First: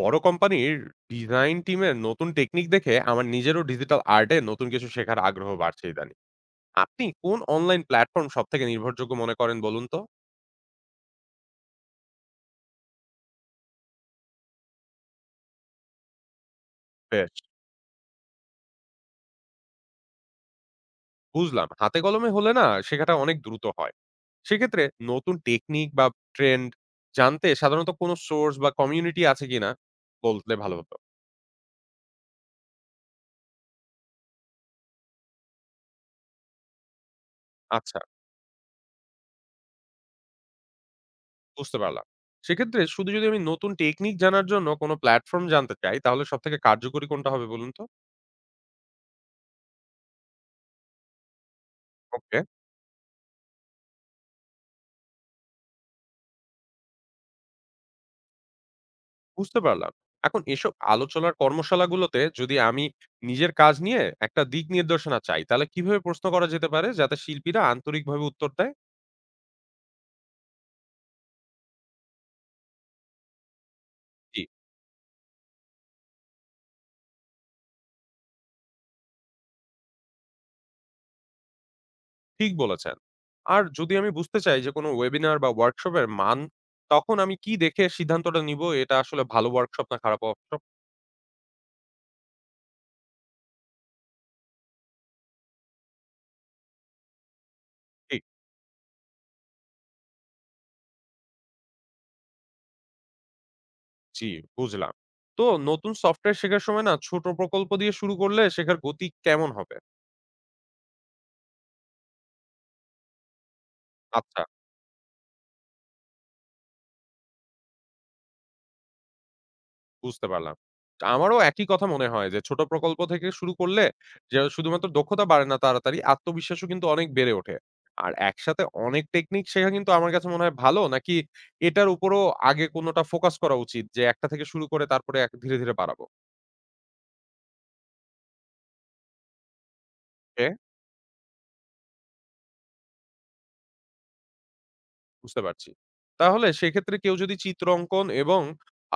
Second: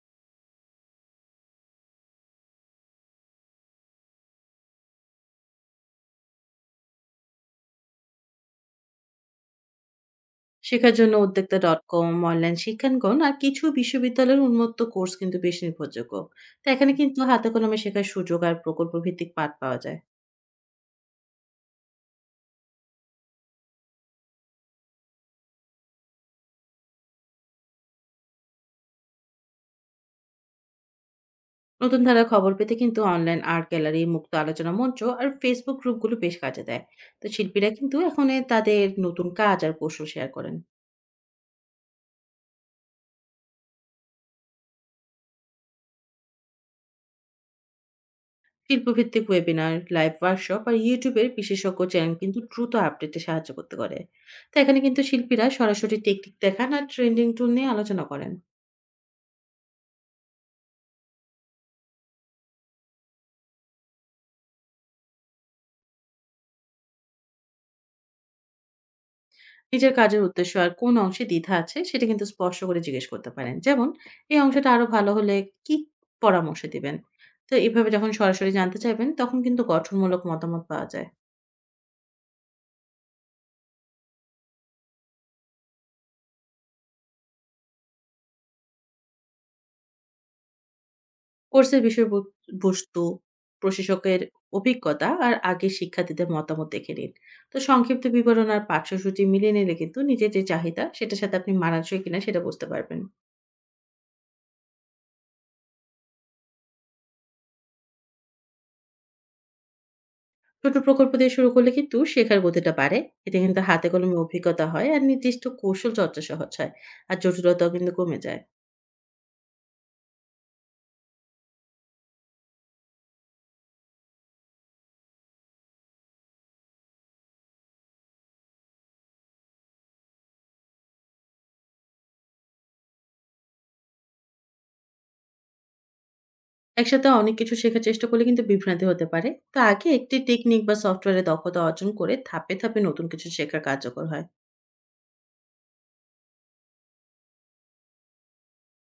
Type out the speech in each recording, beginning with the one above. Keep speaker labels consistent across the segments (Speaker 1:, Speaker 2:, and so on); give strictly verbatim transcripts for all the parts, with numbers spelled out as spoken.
Speaker 1: বড় কোম্পানির ডিজাইন টিমের নতুন টেকনিক দেখে আমার নিজেরও ডিজিটাল আর্টে নতুন কিছু শেখার আগ্রহ বাড়ছে ইদানিং। আপনি কোন অনলাইন প্ল্যাটফর্ম সব থেকে নির্ভরযোগ্য মনে করেন বলুন তো?
Speaker 2: শেখার জন্য উদ্যোক্তা ডট কম অনলাইন শিক্ষাঙ্গন আর কিছু বিশ্ববিদ্যালয়ের উন্মুক্ত কোর্স কিন্তু বেশ নির্ভরযোগ্য। তো এখানে কিন্তু
Speaker 1: বেশ,
Speaker 2: হাতে কলমে শেখার সুযোগ আর প্রকল্প ভিত্তিক পাঠ পাওয়া যায়।
Speaker 1: বুঝলাম। হাতে কলমে হলে না শেখাটা অনেক দ্রুত হয়। সেক্ষেত্রে নতুন টেকনিক বা ট্রেন্ড জানতে সাধারণত কোনো সোর্স বা কমিউনিটি আছে কিনা বলতে ভালো হতো।
Speaker 2: নতুন ধারার খবর পেতে কিন্তু অনলাইন আর্ট গ্যালারি মুক্ত আলোচনা মঞ্চ আর ফেসবুক গ্রুপগুলো বেশ কাজে দেয়। তো শিল্পীরা কিন্তু
Speaker 1: আচ্ছা,
Speaker 2: এখন এ তাদের নতুন কাজ আর কৌশল শেয়ার করেন।
Speaker 1: বুঝতে পারলাম। সেক্ষেত্রে শুধু যদি আমি নতুন টেকনিক জানার জন্য কোনো প্ল্যাটফর্ম জানতে চাই তাহলে সব থেকে কার্যকরী কোনটা হবে বলুন তো?
Speaker 2: শিল্পভিত্তিক ওয়েবিনার লাইভ ওয়ার্কশপ আর ইউটিউবের বিশেষজ্ঞ চ্যানেল
Speaker 1: ওকে,
Speaker 2: কিন্তু দ্রুত আপডেটে সাহায্য করতে পারে। তো এখানে কিন্তু শিল্পীরা সরাসরি টেকনিক দেখান আর ট্রেন্ডিং টুল নিয়ে আলোচনা করেন।
Speaker 1: বুঝতে পারলাম। এখন এসব আলোচনার কর্মশালাগুলোতে যদি আমি নিজের কাজ নিয়ে একটা দিক নির্দেশনা চাই, তাহলে কিভাবে প্রশ্ন করা যেতে পারে যাতে শিল্পীরা আন্তরিকভাবে উত্তর দেয়?
Speaker 2: নিজের কাজের উদ্দেশ্য আর কোন অংশে দ্বিধা আছে সেটা কিন্তু স্পষ্ট করে জিজ্ঞেস করতে পারেন। যেমন, "এই
Speaker 1: জি,
Speaker 2: অংশটা আরো ভালো হলে কি পরামর্শ দিবেন?" তো এভাবে যখন সরাসরি জানতে চাইবেন, তখন কিন্তু গঠনমূলক মতামত পাওয়া যায়।
Speaker 1: ঠিক বলেছেন। আর যদি আমি বুঝতে চাই যে কোনো ওয়েবিনার বা ওয়ার্কশপের মান, তখন আমি কি দেখে সিদ্ধান্তটা নিব এটা আসলে ভালো ওয়ার্কশপ না খারাপ ওয়ার্কশপ?
Speaker 2: কোর্সের বিষয়বু বস্তু, প্রশাসকের অভিজ্ঞতা আর আগের শিক্ষার্থীদের মতামত দেখে নিন। তো সংক্ষিপ্ত
Speaker 1: ঠিক,
Speaker 2: বিবরণ আর পাঠ্যসূচি মিলিয়ে নিলে কিন্তু নিজের যে চাহিদা, সেটার সাথে আপনি মানানসই কিনা সেটা বুঝতে পারবেন।
Speaker 1: জি, বুঝলাম। তো নতুন সফটওয়্যার শেখার সময় না ছোট প্রকল্প দিয়ে শুরু করলে শেখার গতি কেমন হবে?
Speaker 2: ছোট প্রকল্প দিয়ে শুরু করলে কিন্তু শেখার গতিটা বাড়ে। এতে কিন্তু হাতে কলমে
Speaker 1: আচ্ছা,
Speaker 2: অভিজ্ঞতা হয় আর নির্দিষ্ট কৌশল চর্চা সহজ হয়। আর জটিলতাও কিন্তু কমে যায়।
Speaker 1: বুঝতে পারলাম। তো আমারও একই কথা মনে হয় যে ছোট প্রকল্প থেকে শুরু করলে যে শুধুমাত্র দক্ষতা বাড়ে না তাড়াতাড়ি, আত্মবিশ্বাসও কিন্তু অনেক বেড়ে ওঠে। আর একসাথে অনেক টেকনিক শেখা কিন্তু আমার কাছে মনে হয় ভালো নাকি এটার উপরও আগে কোনটা ফোকাস করা উচিত যে একটা থেকে শুরু করে তারপরে এক ধীরে, ধীরে বাড়াবো?
Speaker 2: একসাথে অনেক কিছু শেখার চেষ্টা করলে কিন্তু বিভ্রান্তি হতে পারে। তো আগে একটি
Speaker 1: ওকে,
Speaker 2: টেকনিক বা সফটওয়্যারে দক্ষতা অর্জন করে ধাপে ধাপে নতুন কিছু শেখা কার্যকর হয়।
Speaker 1: বুঝতে পারছি। তাহলে সেক্ষেত্রে কেউ যদি চিত্রাঙ্কন এবং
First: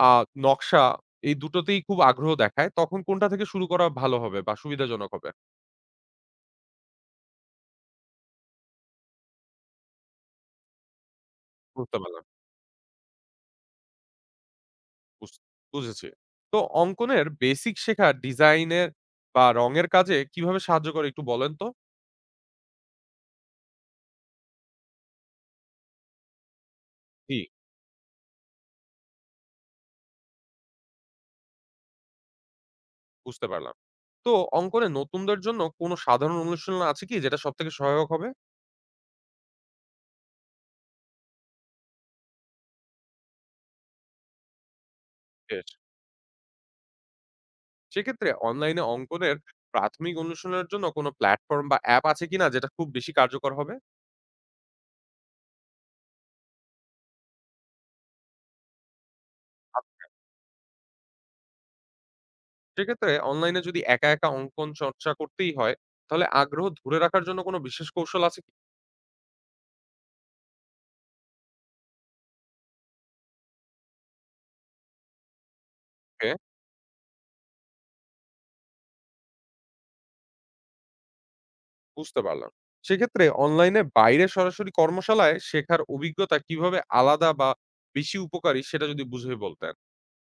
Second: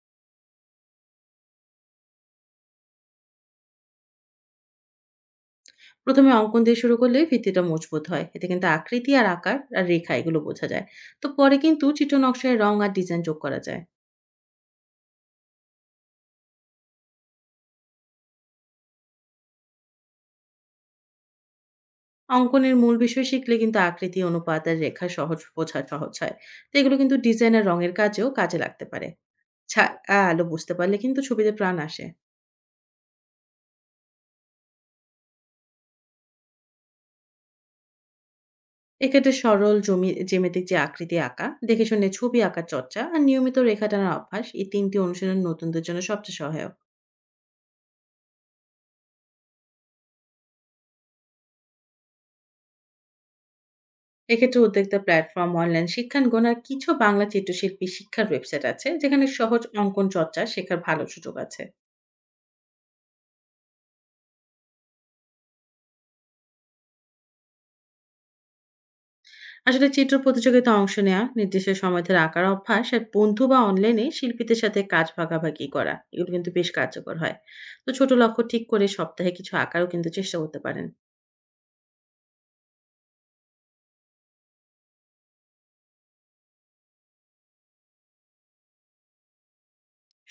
Speaker 1: আ নকশা এই দুটোতেই খুব আগ্রহ দেখায় তখন কোনটা থেকে শুরু করা ভালো হবে বা সুবিধাজনক হবে?
Speaker 2: প্রথমে অঙ্কন দিয়ে শুরু করলে ভিত্তিটা মজবুত হয়, এতে কিন্তু আকৃতি আর আকার আর রেখা এগুলো বোঝা যায়। তো পরে কিন্তু
Speaker 1: বুঝতে
Speaker 2: চিত্র
Speaker 1: পারলাম।
Speaker 2: নকশায় রং আর ডিজাইন যোগ করা যায়।
Speaker 1: বুঝ বুঝেছি। তো অঙ্কনের বেসিক শেখা ডিজাইনের বা রঙের কাজে কিভাবে সাহায্য করে একটু বলেন তো?
Speaker 2: অঙ্কনের মূল বিষয় শিখলে কিন্তু আকৃতি, অনুপাত আর রেখা সহজ বোঝা সহজ হয়। তো এগুলো কিন্তু
Speaker 1: জি।
Speaker 2: ডিজাইন আর রঙের কাজেও কাজে লাগতে পারে। ছায়া আলো বুঝতে পারলে কিন্তু ছবিতে প্রাণ আসে।
Speaker 1: বুঝতে পারলাম। তো অঙ্কনে নতুনদের জন্য কোনো সাধারণ অনুশীলন আছে কি যেটা সবথেকে সহায়ক হবে?
Speaker 2: এক্ষেত্রে সরল জমি জ্যামিতিক যে আকৃতি আঁকা, দেখে শুনে ছবি আঁকার চর্চা আর নিয়মিত রেখা টানার অভ্যাস এই তিনটি অনুশীলন
Speaker 1: বেশ।
Speaker 2: নতুনদের জন্য সবচেয়ে সহায়ক।
Speaker 1: সেক্ষেত্রে অনলাইনে অঙ্কনের প্রাথমিক অনুশীলনের জন্য কোনো প্ল্যাটফর্ম বা অ্যাপ আছে কিনা যেটা খুব বেশি কার্যকর হবে?
Speaker 2: এক্ষেত্রে উদ্যোক্তা প্ল্যাটফর্ম, অনলাইন শিক্ষাঙ্গন আর কিছু বাংলা চিত্রশিল্পী শিক্ষার ওয়েবসাইট আছে যেখানে সহজ
Speaker 1: আ
Speaker 2: অঙ্কন চর্চা শেখার ভালো সুযোগ আছে।
Speaker 1: সেক্ষেত্রে অনলাইনে যদি একা, একা অঙ্কন চর্চা করতেই হয়, তাহলে আগ্রহ ধরে রাখার জন্য কোনো বিশেষ কৌশল আছে
Speaker 2: আসলে চিত্র প্রতিযোগিতায় অংশ নেওয়া নির্দিষ্ট সমাধির আঁকার অভ্যাস আর বন্ধু বা অনলাইনে শিল্পীদের সাথে কাজ ভাগাভাগি করা এগুলো
Speaker 1: কি?
Speaker 2: কিন্তু বেশ কার্যকর হয়। তো ছোট লক্ষ্য ঠিক করে সপ্তাহে কিছু আঁকারও কিন্তু চেষ্টা করতে পারেন।
Speaker 1: বুঝতে পারলাম। সেক্ষেত্রে অনলাইনে বাইরে সরাসরি কর্মশালায় শেখার অভিজ্ঞতা কিভাবে আলাদা বা বেশি উপকারী সেটা যদি বুঝিয়ে বলতেন।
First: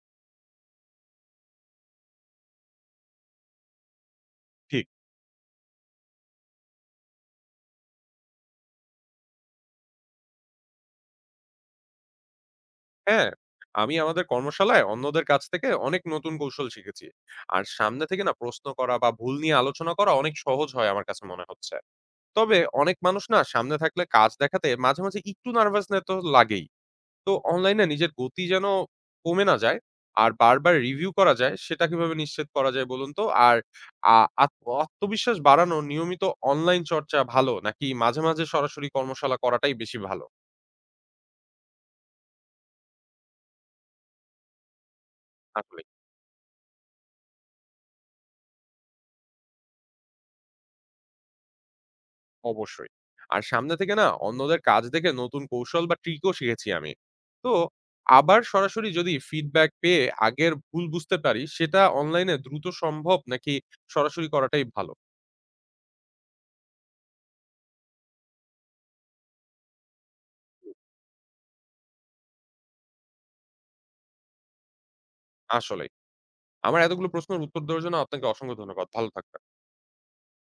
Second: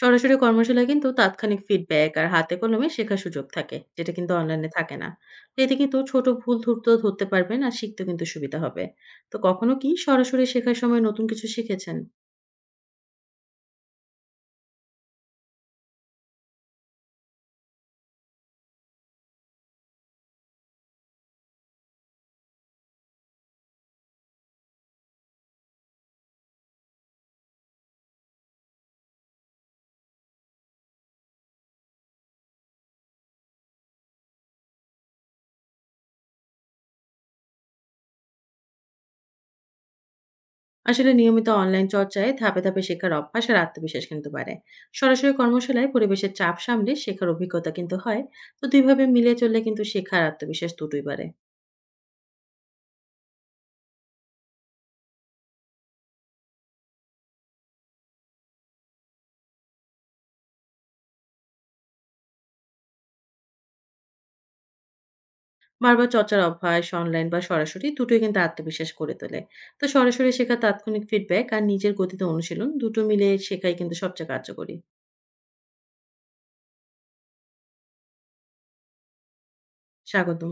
Speaker 2: সরাসরি কর্মশালায় কিন্তু তাৎক্ষণিক ফিডব্যাক আর হাতে কলমে শেখার সুযোগ থাকে, যেটা কিন্তু অনলাইনে
Speaker 1: ঠিক।
Speaker 2: থাকে না। তো এতে কিন্তু ছোট ভুল ধরতেও ধরতে পারবেন আর শিখতে কিন্তু সুবিধা হবে। তো কখনো কি সরাসরি শেখার সময় নতুন কিছু শিখেছেন?
Speaker 1: হ্যাঁ, আমি আমাদের কর্মশালায় অন্যদের কাছ থেকে অনেক নতুন কৌশল শিখেছি। আর সামনে থেকে না প্রশ্ন করা বা ভুল নিয়ে আলোচনা করা অনেক সহজ হয় আমার কাছে মনে হচ্ছে। তবে অনেক মানুষ না সামনে থাকলে কাজ দেখাতে মাঝে, মাঝে একটু নার্ভাসনেস তো লাগেই। তো অনলাইনে নিজের গতি যেন কমে না যায় আর বারবার রিভিউ করা যায় সেটা কিভাবে নিশ্চিত করা যায় বলুন তো? আর আ আত্ম আত্মবিশ্বাস বাড়ানো নিয়মিত অনলাইন চর্চা ভালো নাকি মাঝে, মাঝে সরাসরি কর্মশালা করাটাই বেশি ভালো?
Speaker 2: আসলে নিয়মিত অনলাইন চর্চায় ধাপে ধাপে শেখার অভ্যাস আর আত্মবিশ্বাস কিন্তু বাড়ে। সরাসরি
Speaker 1: আসলেই?
Speaker 2: কর্মশালায় পরিবেশের চাপ সামলে শেখার অভিজ্ঞতা কিন্তু হয়। তো দুইভাবে মিলিয়ে চললে কিন্তু শেখার আত্মবিশ্বাস দুটোই বাড়ে।
Speaker 1: অবশ্যই। আর সামনে থেকে না অন্যদের কাজ দেখে নতুন কৌশল বা ট্রিকও শিখেছি আমি। তো আবার সরাসরি যদি ফিডব্যাক পেয়ে আগের ভুল বুঝতে পারি সেটা অনলাইনে দ্রুত সম্ভব নাকি সরাসরি করাটাই ভালো?
Speaker 2: বারবার চর্চার অভ্যাস অনলাইন বা সরাসরি দুটোই কিন্তু আত্মবিশ্বাস করে তোলে। তো সরাসরি শেখা, তাৎক্ষণিক ফিডব্যাক আর নিজের গতিতে অনুশীলন দুটো মিলে শেখাই কিন্তু সবচেয়ে কার্যকরী।
Speaker 1: আসলেই। আমার এতগুলো প্রশ্নের উত্তর দেওয়ার জন্য আপনাকে অসংখ্য ধন্যবাদ। ভালো থাকবেন।
Speaker 2: স্বাগতম।